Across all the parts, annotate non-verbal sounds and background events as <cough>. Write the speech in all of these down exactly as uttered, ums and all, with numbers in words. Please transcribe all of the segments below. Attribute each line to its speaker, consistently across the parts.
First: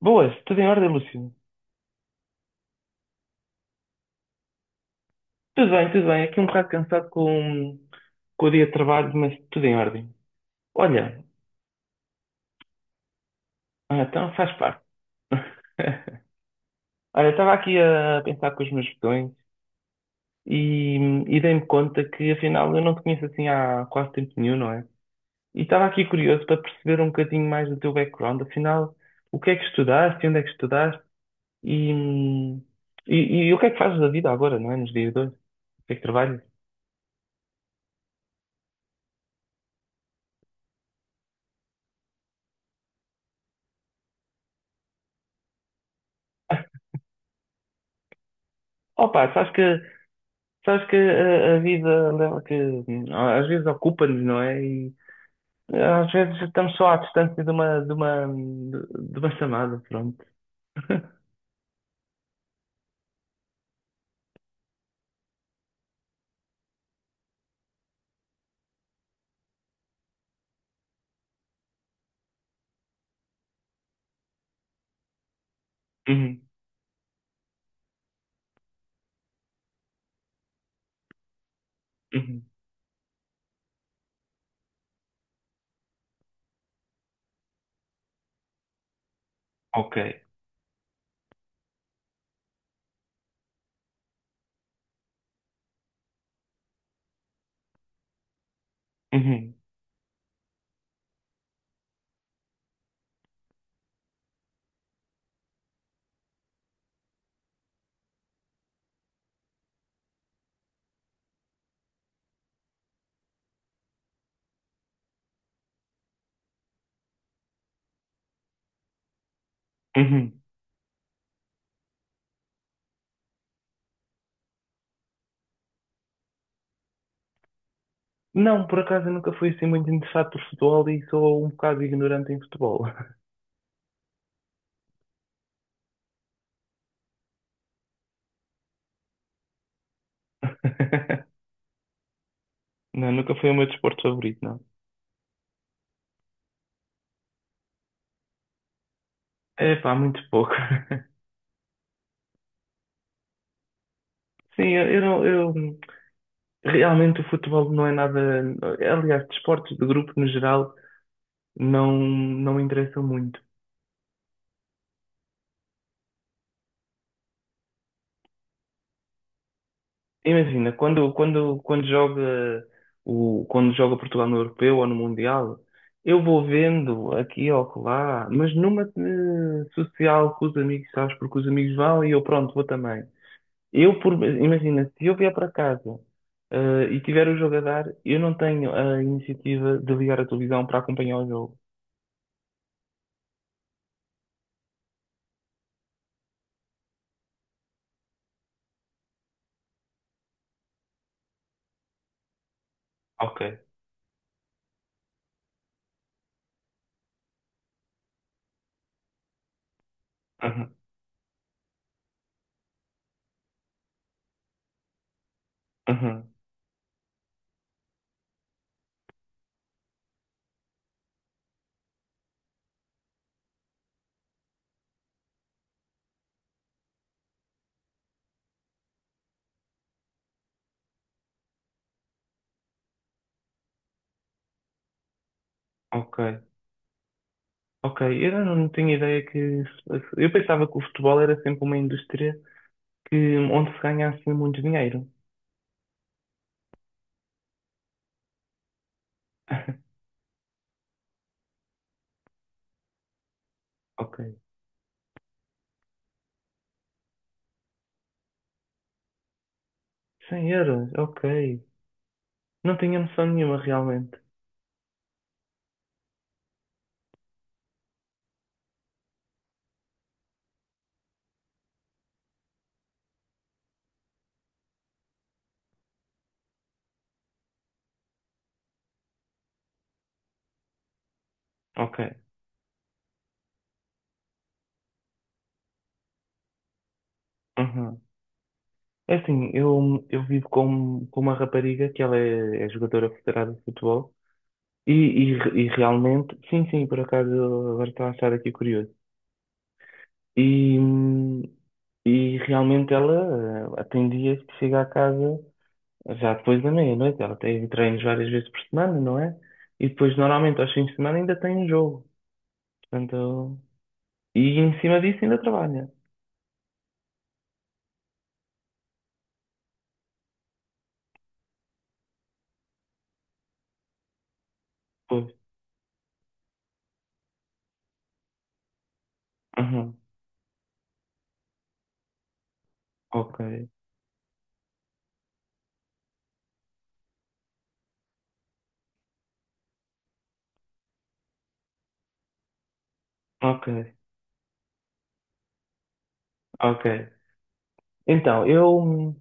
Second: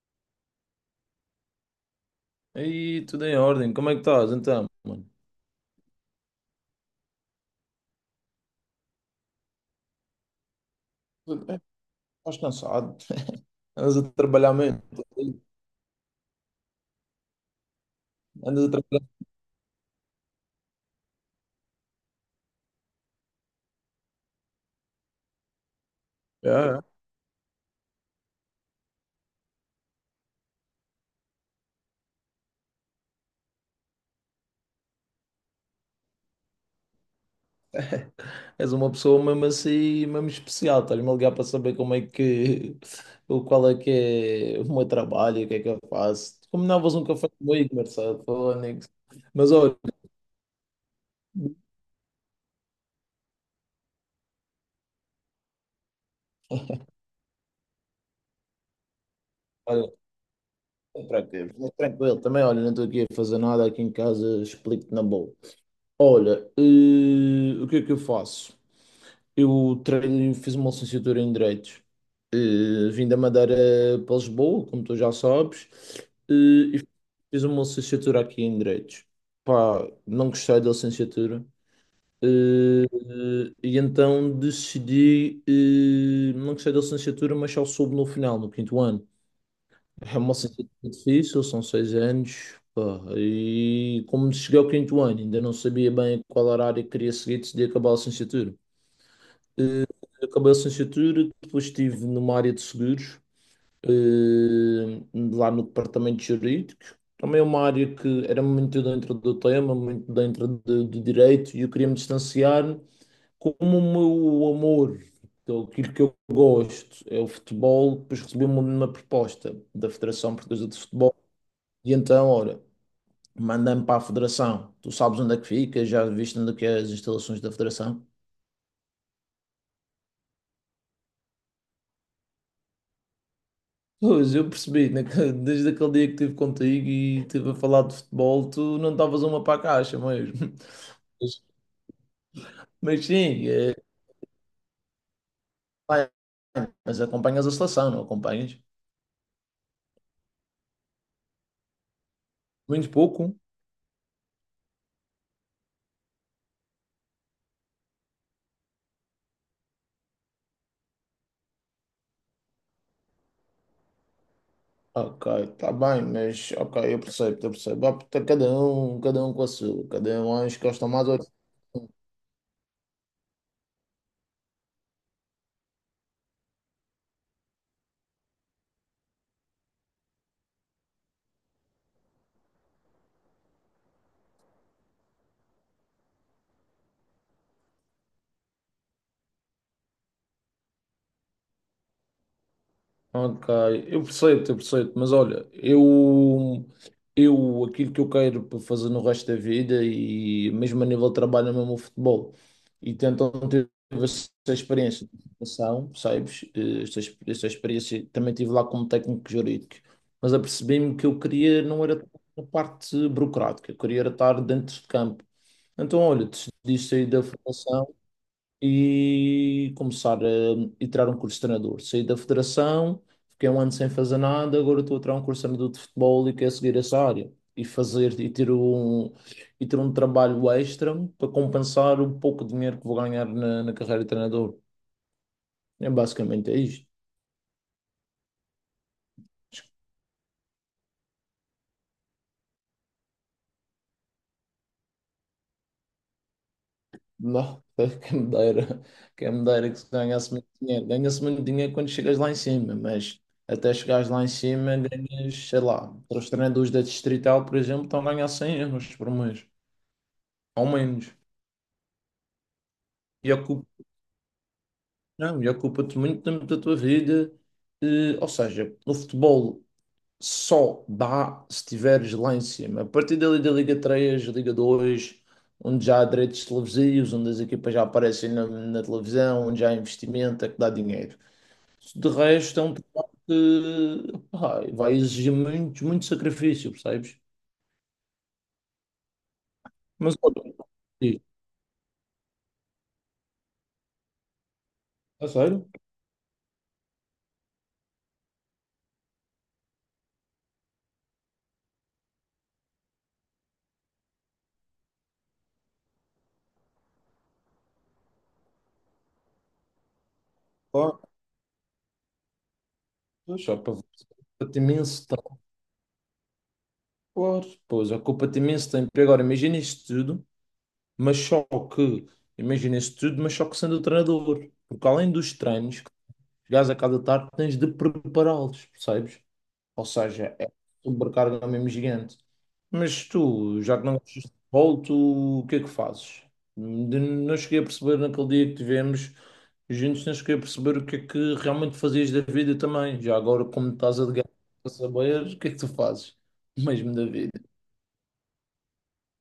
Speaker 1: Boas, tudo em ordem, Lúcio?
Speaker 2: Aí, tudo em ordem. Como é que estás, então, mano?
Speaker 1: Tudo bem, tudo bem. Aqui um bocado cansado com, com o dia de trabalho, mas tudo em ordem. Olha,
Speaker 2: Tudo bem? Estás cansado? <laughs> Andas
Speaker 1: ah,
Speaker 2: a
Speaker 1: então faz
Speaker 2: trabalhar mesmo?
Speaker 1: parte. <laughs> Olha, estava aqui a pensar com
Speaker 2: Andas
Speaker 1: os
Speaker 2: a
Speaker 1: meus
Speaker 2: trabalhar?
Speaker 1: botões e, e dei-me conta que afinal eu não te conheço assim há quase tempo nenhum, não é? E estava aqui curioso para
Speaker 2: Já, já.
Speaker 1: perceber um bocadinho mais do teu background, afinal, o que é que estudaste, onde é que estudaste e, e, e o que é que fazes da vida agora, não é? Nos dias de hoje? O que é que trabalhas?
Speaker 2: <laughs> És uma pessoa mesmo assim, mesmo especial. Estás-me a ligar para saber como é que... o- Qual é que é o meu trabalho, e o que é que eu faço. Combinavas um café comigo, Marcelo, falando nisso.
Speaker 1: Opa,
Speaker 2: Mas
Speaker 1: sabes
Speaker 2: olha,
Speaker 1: que Sabes que a, a vida leva que hum, às vezes ocupa-nos, não é? E eh, às vezes estamos só à distância de uma, de uma, de uma chamada,
Speaker 2: olha,
Speaker 1: pronto. <laughs>
Speaker 2: tranquilo, tranquilo. Também, olha, não estou aqui a fazer nada aqui em casa, explico-te na boa. Olha, eh, o que é que eu faço? Eu treino, fiz uma licenciatura em Direitos. Eh, vim da Madeira para Lisboa, como tu já sabes, eh,
Speaker 1: Uhum,
Speaker 2: e fiz uma licenciatura aqui em Direitos. Pá, não gostei da licenciatura. Eh,
Speaker 1: uhum.
Speaker 2: e então decidi, eh, não gostei da licenciatura, mas só soube no final, no quinto ano.
Speaker 1: Ok.
Speaker 2: É uma licenciatura difícil, são seis anos. Pá, e como cheguei ao quinto ano, ainda não sabia bem qual era a área que queria seguir, decidi acabar a licenciatura.
Speaker 1: Uhum,
Speaker 2: Eh, Acabei a licenciatura, depois estive numa área de seguros, eh, lá no departamento jurídico. Também é uma área que era muito dentro do tema, muito dentro de- do direito, e eu queria me distanciar. Como o meu amor, então, aquilo que eu gosto, é o futebol, depois recebi uma, uma proposta da Federação
Speaker 1: uhum.
Speaker 2: Portuguesa de Futebol, e então, ora, mandei-me para a Federação. Tu sabes onde é que fica, já viste onde é que é as instalações da Federação?
Speaker 1: Não, por acaso eu nunca fui assim muito interessado por futebol e sou um bocado ignorante em futebol.
Speaker 2: Pois, eu percebi, naque- desde aquele dia que estive contigo e estive a falar de futebol, tu não estavas uma para a caixa mesmo. Mas,
Speaker 1: <laughs>
Speaker 2: mas
Speaker 1: Não, nunca
Speaker 2: sim,
Speaker 1: foi o meu
Speaker 2: é,
Speaker 1: desporto favorito, não.
Speaker 2: bem, mas acompanhas a seleção, não acompanhas?
Speaker 1: É pá, muito pouco. <laughs>
Speaker 2: Muito pouco.
Speaker 1: Sim, eu, eu não, eu realmente o futebol não é nada. Aliás, desportos de grupo no geral não, não me interessam muito.
Speaker 2: Ok, está bem, mas ok, eu percebo, eu percebo. Ah, tá. Cada um, cada um com a sua, cada um acho que
Speaker 1: Imagina,
Speaker 2: gosta mais
Speaker 1: quando,
Speaker 2: ou...
Speaker 1: quando, quando joga o, quando joga Portugal no Europeu ou no Mundial, eu vou vendo aqui ou lá, mas numa eh, social com os amigos, sabes? Porque os amigos vão e eu pronto, vou também. Eu, por, imagina, se eu vier para casa eh, e tiver o jogo a dar, eu não tenho a iniciativa de ligar a televisão para acompanhar o jogo.
Speaker 2: Ok, eu percebo, eu percebo, mas olha, eu, eu aquilo que eu quero para fazer no resto da vida e mesmo a nível de trabalho é mesmo o futebol e tentam
Speaker 1: Ok.
Speaker 2: ter essa experiência de formação, sabes? Eh, Esta, ex- esta experiência também tive lá como técnico jurídico, mas
Speaker 1: Uhum.
Speaker 2: apercebi-me que eu queria não era a parte burocrática, eu queria era estar dentro de campo. Então, olha,
Speaker 1: Uhum.
Speaker 2: decidi sair da formação e começar a, e tirar um curso de treinador. Saí da federação, fiquei um ano sem fazer nada, agora estou a tirar um curso de treinador de futebol e quero seguir essa área. E fazer e ter um, e ter um trabalho extra para compensar o pouco dinheiro que vou ganhar na, na carreira de treinador. É
Speaker 1: Ok.
Speaker 2: basicamente é isto.
Speaker 1: Ok. Eu não, não tinha ideia que. Eu pensava que o futebol era sempre uma indústria que onde se ganha assim muito dinheiro.
Speaker 2: Não, <laughs> quem me dera, quem me dera que se
Speaker 1: <laughs>
Speaker 2: ganhasse muito dinheiro. Ganha-se muito dinheiro quando chegas lá em cima, mas até chegares
Speaker 1: Ok.
Speaker 2: lá em cima ganhas, sei lá, para os treinadores da Distrital, por exemplo, estão a ganhar cem euros por mês.
Speaker 1: 100
Speaker 2: Ao
Speaker 1: euros?
Speaker 2: menos.
Speaker 1: Ok. Não tinha noção
Speaker 2: E
Speaker 1: nenhuma
Speaker 2: ocupa,
Speaker 1: realmente.
Speaker 2: não, e ocupa-te muito tempo da tua vida. Eh, ou seja, o futebol só dá se estiveres lá em cima. A partir dali da Liga três, Liga dois, onde já há direitos televisivos, onde as equipas já aparecem na, na televisão, onde já há investimento, é que dá dinheiro.
Speaker 1: Ok.
Speaker 2: De resto, é um trabalho que pá, vai exigir muito, muito sacrifício, percebes?
Speaker 1: Uhum. É assim, eu,
Speaker 2: Mas
Speaker 1: eu
Speaker 2: olha,
Speaker 1: vivo com, com
Speaker 2: diz,
Speaker 1: uma rapariga que ela é, é jogadora federada de futebol e,
Speaker 2: a
Speaker 1: e,
Speaker 2: sério?
Speaker 1: e realmente, sim, sim, por acaso agora estou a achar aqui curioso. E, hum, e realmente ela eh, tem dias que chega a casa já depois da meia-noite. Ela tem treinos várias vezes por semana, não é? E depois normalmente aos fins de
Speaker 2: Claro,
Speaker 1: semana ainda tem um jogo.
Speaker 2: só
Speaker 1: Portanto,
Speaker 2: para
Speaker 1: e em cima
Speaker 2: imenso...
Speaker 1: disso ainda trabalha.
Speaker 2: Claro, pois, ocupa-te imenso tempo. E agora, imagina isto tudo, mas só que, imagina isto tudo, mas só que sendo o treinador. Porque além dos
Speaker 1: Pois.
Speaker 2: treinos, que chegares a cada tarde, tens de prepará-los, percebes? Ou
Speaker 1: Aham.
Speaker 2: seja, é sobrecarga mesmo gigante. Mas
Speaker 1: Ok.
Speaker 2: tu, já que não gostas de futebol, tu, o que é que fazes? De- Não cheguei a perceber naquele dia que tivemos juntos, não cheguei a perceber o que é que realmente fazias da vida também. Já agora,
Speaker 1: Ok.
Speaker 2: como estás a de guerra, para saber, o que é que tu fazes
Speaker 1: Ok.
Speaker 2: mesmo da vida?
Speaker 1: Então, eu, hum,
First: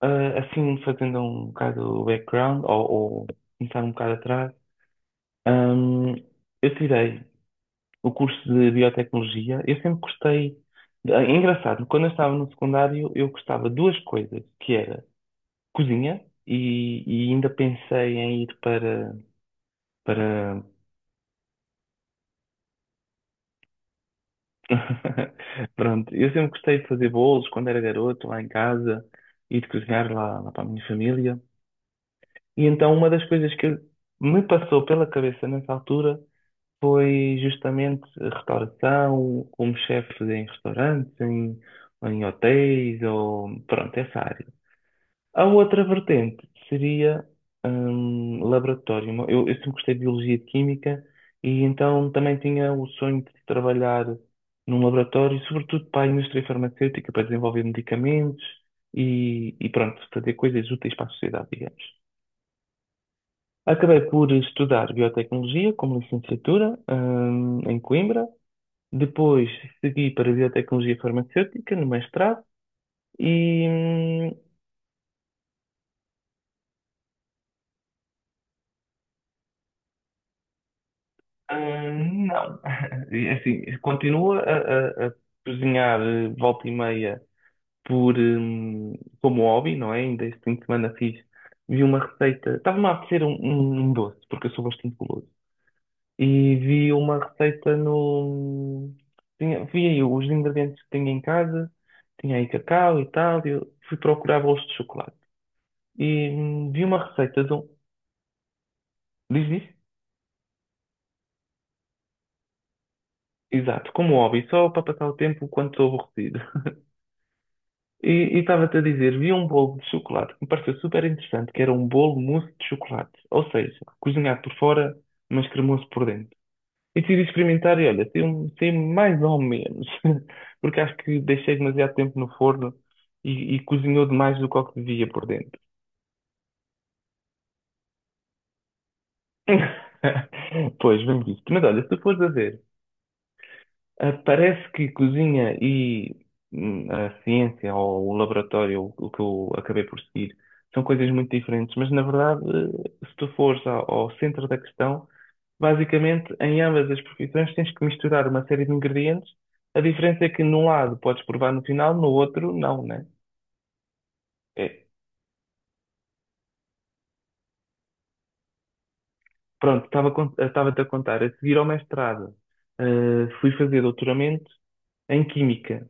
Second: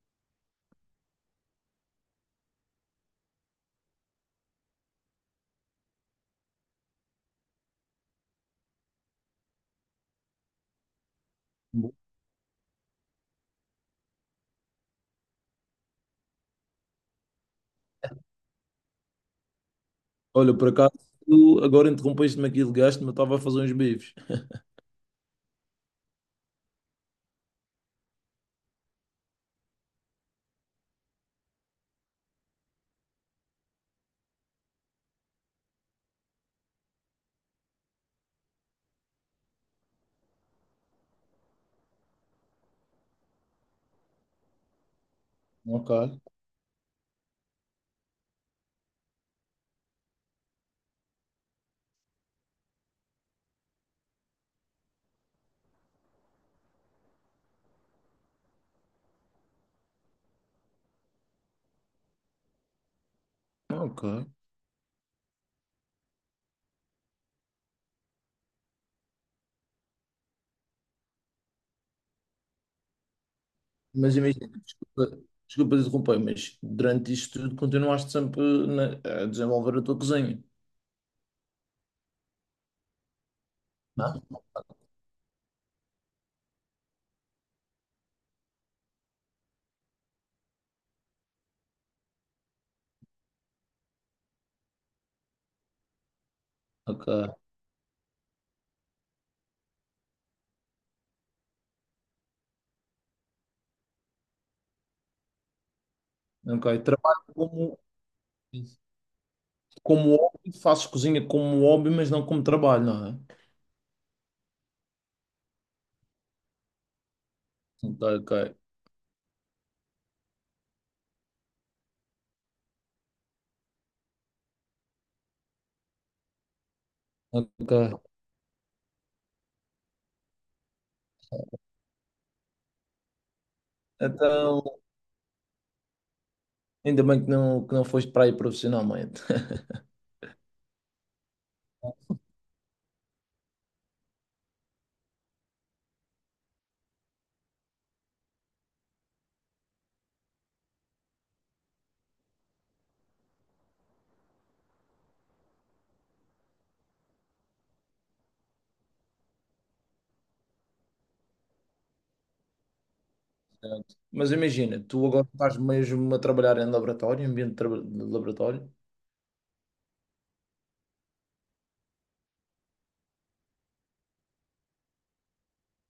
Speaker 1: ah, assim, fazendo um bocado o background, ou, ou começar um bocado atrás, hum, eu tirei o curso de biotecnologia. Eu sempre gostei. de- É engraçado, quando eu estava no secundário, eu gostava de duas coisas, que era cozinha, e, e ainda pensei em ir para
Speaker 2: Olha,
Speaker 1: para.
Speaker 2: por acaso, tu agora interrompeste-me aqui, ligaste-me, eu estava a fazer uns bifes.
Speaker 1: <laughs> Pronto, eu sempre gostei de fazer bolos quando era garoto, lá em casa, e de cozinhar lá, lá para a minha família. E então uma das coisas que eu- me passou pela cabeça nessa altura foi justamente a restauração, como chefe em restaurantes, em, em hotéis, ou pronto, essa área. A outra
Speaker 2: Ok,
Speaker 1: vertente seria hum, laboratório. Eu, eu sempre gostei de biologia e de química e então também tinha o sonho de trabalhar num laboratório, sobretudo para a indústria farmacêutica, para desenvolver medicamentos e, e pronto, fazer coisas úteis para a sociedade, digamos. Acabei
Speaker 2: ok.
Speaker 1: por estudar biotecnologia como licenciatura hum, em Coimbra. Depois segui para biotecnologia farmacêutica no mestrado. E,
Speaker 2: Mas
Speaker 1: hum,
Speaker 2: imagina, desculpa, desculpa interromper, mas durante isto tudo continuaste sempre na- a desenvolver a tua cozinha.
Speaker 1: Hum, não. <laughs> E, Assim, continua
Speaker 2: Não.
Speaker 1: a, a- a cozinhar eh, volta e meia por, hum, como hobby, não é? Ainda este fim de semana fiz, vi uma receita, estava-me a apetecer um, um- um doce, porque eu sou bastante guloso, e vi uma
Speaker 2: Ok.
Speaker 1: receita no... Tinha, vi aí os ingredientes que tinha em casa, tinha aí cacau e tal, e eu fui procurar bolos de chocolate. E
Speaker 2: É?
Speaker 1: hum,
Speaker 2: Ok,
Speaker 1: vi uma
Speaker 2: trabalho
Speaker 1: receita de um...
Speaker 2: como,
Speaker 1: Diz isso?
Speaker 2: como hobby, faço cozinha como hobby, mas não como trabalho, não é?
Speaker 1: Exato, como hobby, só para passar o tempo quando estou aborrecido.
Speaker 2: Ok,
Speaker 1: E e
Speaker 2: ok.
Speaker 1: estava-te a dizer, vi um bolo de chocolate que me pareceu super interessante, que era um bolo mousse de chocolate. Ou seja, cozinhado por fora, mas cremoso por dentro. E decidi
Speaker 2: Ok.
Speaker 1: experimentar e olha, saiu saiu mais ou menos. <laughs> Porque acho que deixei demasiado tempo no forno e, e cozinhou demais do que
Speaker 2: Então,
Speaker 1: o que devia por dentro.
Speaker 2: ainda bem que não, que não foste para aí profissionalmente. <laughs>
Speaker 1: <laughs> Pois, vamos isso. Mas olha, se tu fores a ver. Ah, parece que cozinha e hum, a ciência ou o laboratório, o o que eu acabei por seguir, são coisas muito diferentes, mas na verdade, eh, se tu fores ao, ao centro da questão, basicamente em ambas as profissões tens que misturar uma série de ingredientes. A diferença é que num lado podes provar no final, no outro não, né?
Speaker 2: Mas imagina,
Speaker 1: É,
Speaker 2: tu agora estás mesmo a trabalhar em laboratório, em ambiente de, traba- de laboratório,
Speaker 1: pronto, estava, a con- eh, estava-te a contar. A seguir ao mestrado, eh, fui fazer doutoramento em Química.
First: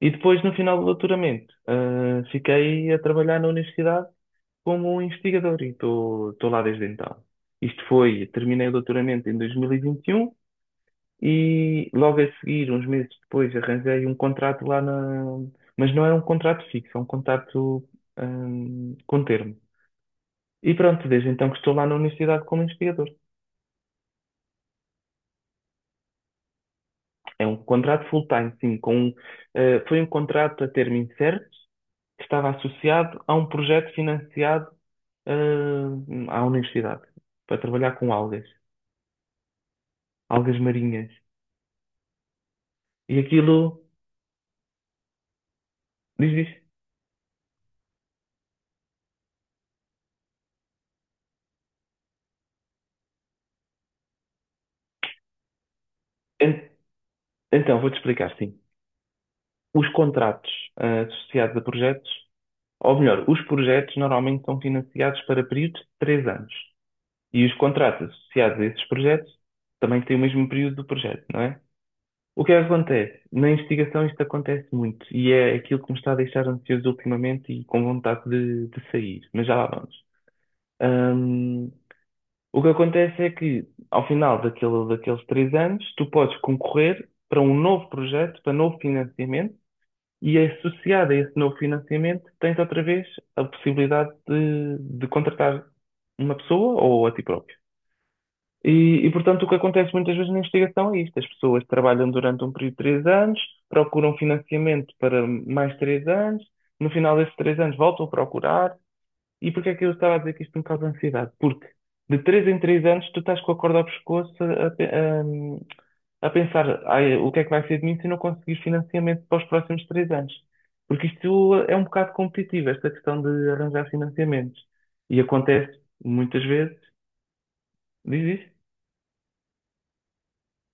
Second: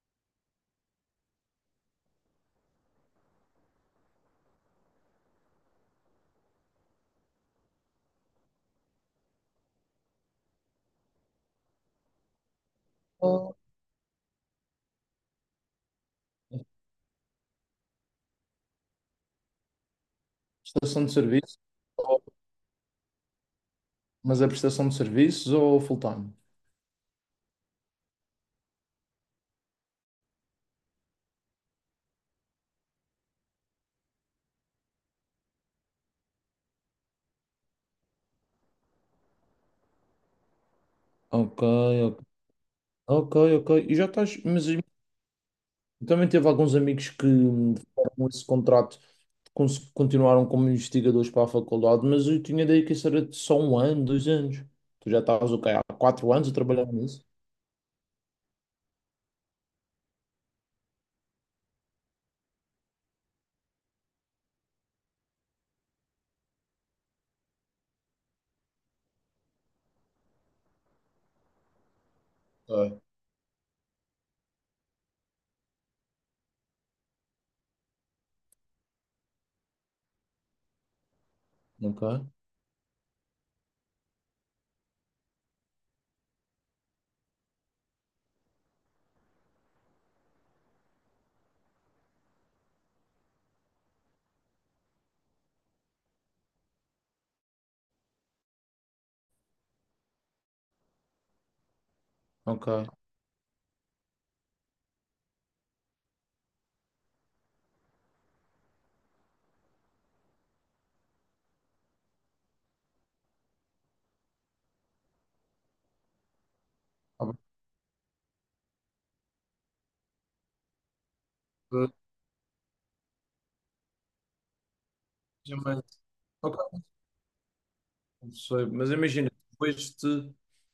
Speaker 1: E depois, no final do doutoramento, ah, fiquei a trabalhar na universidade como um investigador e estou lá desde então. Isto foi, terminei o doutoramento em dois mil e vinte e um e vinte e um e logo a seguir, uns meses depois,
Speaker 2: ou
Speaker 1: arranjei um contrato lá na. Mas não é um contrato fixo, é um contrato, hum, com termo. E
Speaker 2: prestação
Speaker 1: pronto,
Speaker 2: de
Speaker 1: desde então que
Speaker 2: serviço,
Speaker 1: estou lá na
Speaker 2: ou...
Speaker 1: universidade como investigador.
Speaker 2: mas é prestação de serviços ou full-time?
Speaker 1: É um contrato full-time, sim, com, um, ah, foi um contrato a termo incerto, que estava associado a um projeto financiado ah, à universidade para trabalhar com algas, algas marinhas.
Speaker 2: Ok, ok,
Speaker 1: E
Speaker 2: ok,
Speaker 1: aquilo
Speaker 2: ok. E já estás, mas eu também
Speaker 1: diz,
Speaker 2: teve
Speaker 1: diz.
Speaker 2: alguns amigos que fizeram esse contrato, cons- continuaram como investigadores para a faculdade, mas eu tinha daí que isso era de só um ano, dois anos. Tu já estavas o quê? Há quatro anos a
Speaker 1: En-
Speaker 2: trabalhar nisso?
Speaker 1: Então, vou-te explicar, sim. Os contratos ah, associados a projetos, ou melhor, os projetos normalmente são financiados para períodos de três anos. E os contratos associados a esses projetos também têm o mesmo período do projeto, não é? O que é que
Speaker 2: Ok,
Speaker 1: acontece? Na investigação isto acontece muito e é aquilo que me está a deixar ansioso ultimamente e com vontade de, de sair, mas já lá vamos. Hum,
Speaker 2: ok,
Speaker 1: O que acontece é que, ao final daquele, daqueles três anos, tu podes concorrer para um novo projeto, para novo financiamento, e associado a esse novo financiamento, tens outra vez a possibilidade de, de contratar uma pessoa ou a ti próprio. E, e, portanto, o que acontece muitas vezes na investigação é isto: as pessoas trabalham durante um
Speaker 2: ok.
Speaker 1: período de três anos, procuram financiamento para mais três anos, no final desses três anos voltam a procurar, e porquê é que eu estava a dizer que isto me causa ansiedade? Porque de três em três anos tu estás com a corda ao pescoço a, pe- a- a pensar "Ai,
Speaker 2: Ah,
Speaker 1: o
Speaker 2: mas...
Speaker 1: que é que vai ser de mim se eu não conseguir financiamento para os próximos três anos." Porque isto é um bocado competitivo, esta questão de arranjar financiamentos. E
Speaker 2: eh,
Speaker 1: acontece
Speaker 2: mas...
Speaker 1: muitas vezes,
Speaker 2: ok. Não
Speaker 1: diz isso.
Speaker 2: sei, mas imagina, tu vais-te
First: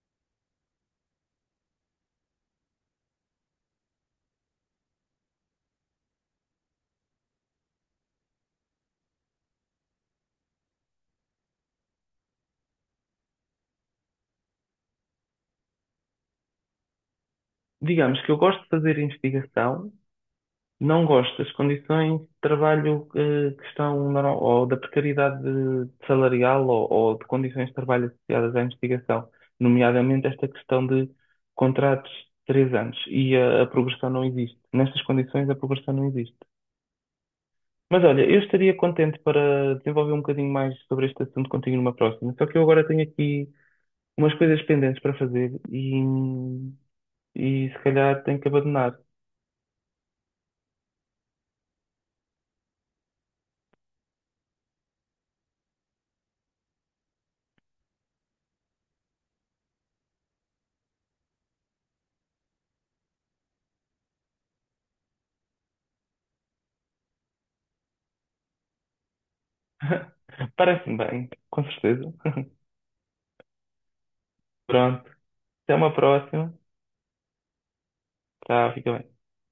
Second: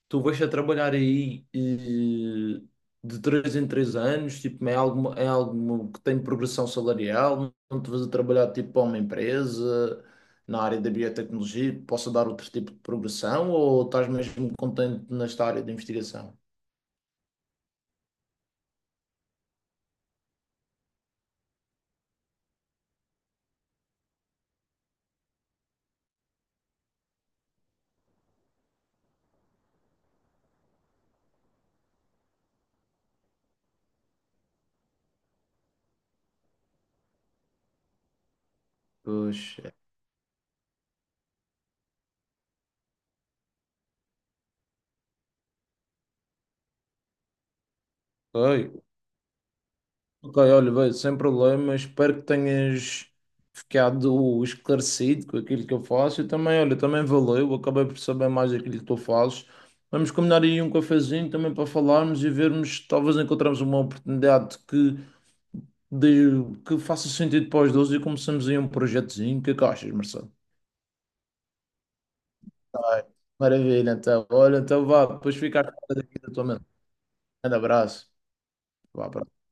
Speaker 2: tu vais a trabalhar aí eh, de três em três anos, tipo, é algo, é algo que tem progressão salarial, não te vais a trabalhar tipo para uma empresa na área da biotecnologia, que possa dar outro tipo de progressão ou estás mesmo contente nesta área de investigação?
Speaker 1: Digamos que eu gosto de fazer investigação, não gosto das condições de trabalho eh, que estão, na- ou da precariedade de- salarial ou, ou de condições de trabalho associadas à investigação, nomeadamente esta questão de contratos de três anos e a, a progressão não existe. Nestas condições, a progressão não existe. Mas olha, eu estaria contente
Speaker 2: Pois,
Speaker 1: para desenvolver um bocadinho mais sobre este assunto contigo numa próxima, só que eu agora tenho aqui umas coisas pendentes para fazer e, e se calhar tenho que
Speaker 2: ok.
Speaker 1: abandonar.
Speaker 2: Ok, olha, vai, sem problema. Espero que tenhas ficado esclarecido com aquilo que eu faço. E também, olha, também valeu. Acabei por saber mais daquilo que tu fazes. Vamos combinar aí um cafezinho também para falarmos e vermos, talvez encontramos uma oportunidade que, de- que faça sentido para os dois e começamos aí um projetozinho. O que é que achas, Marcelo?
Speaker 1: <laughs> Parece-me bem, com certeza.
Speaker 2: Tá bem. Maravilha, então. Olha, então vá,
Speaker 1: Pronto.
Speaker 2: depois fica a
Speaker 1: Até
Speaker 2: cara
Speaker 1: uma
Speaker 2: daqui da tua
Speaker 1: próxima.
Speaker 2: mente. Um grande abraço.
Speaker 1: Tchau, fica
Speaker 2: Vá,
Speaker 1: bem.
Speaker 2: abraço.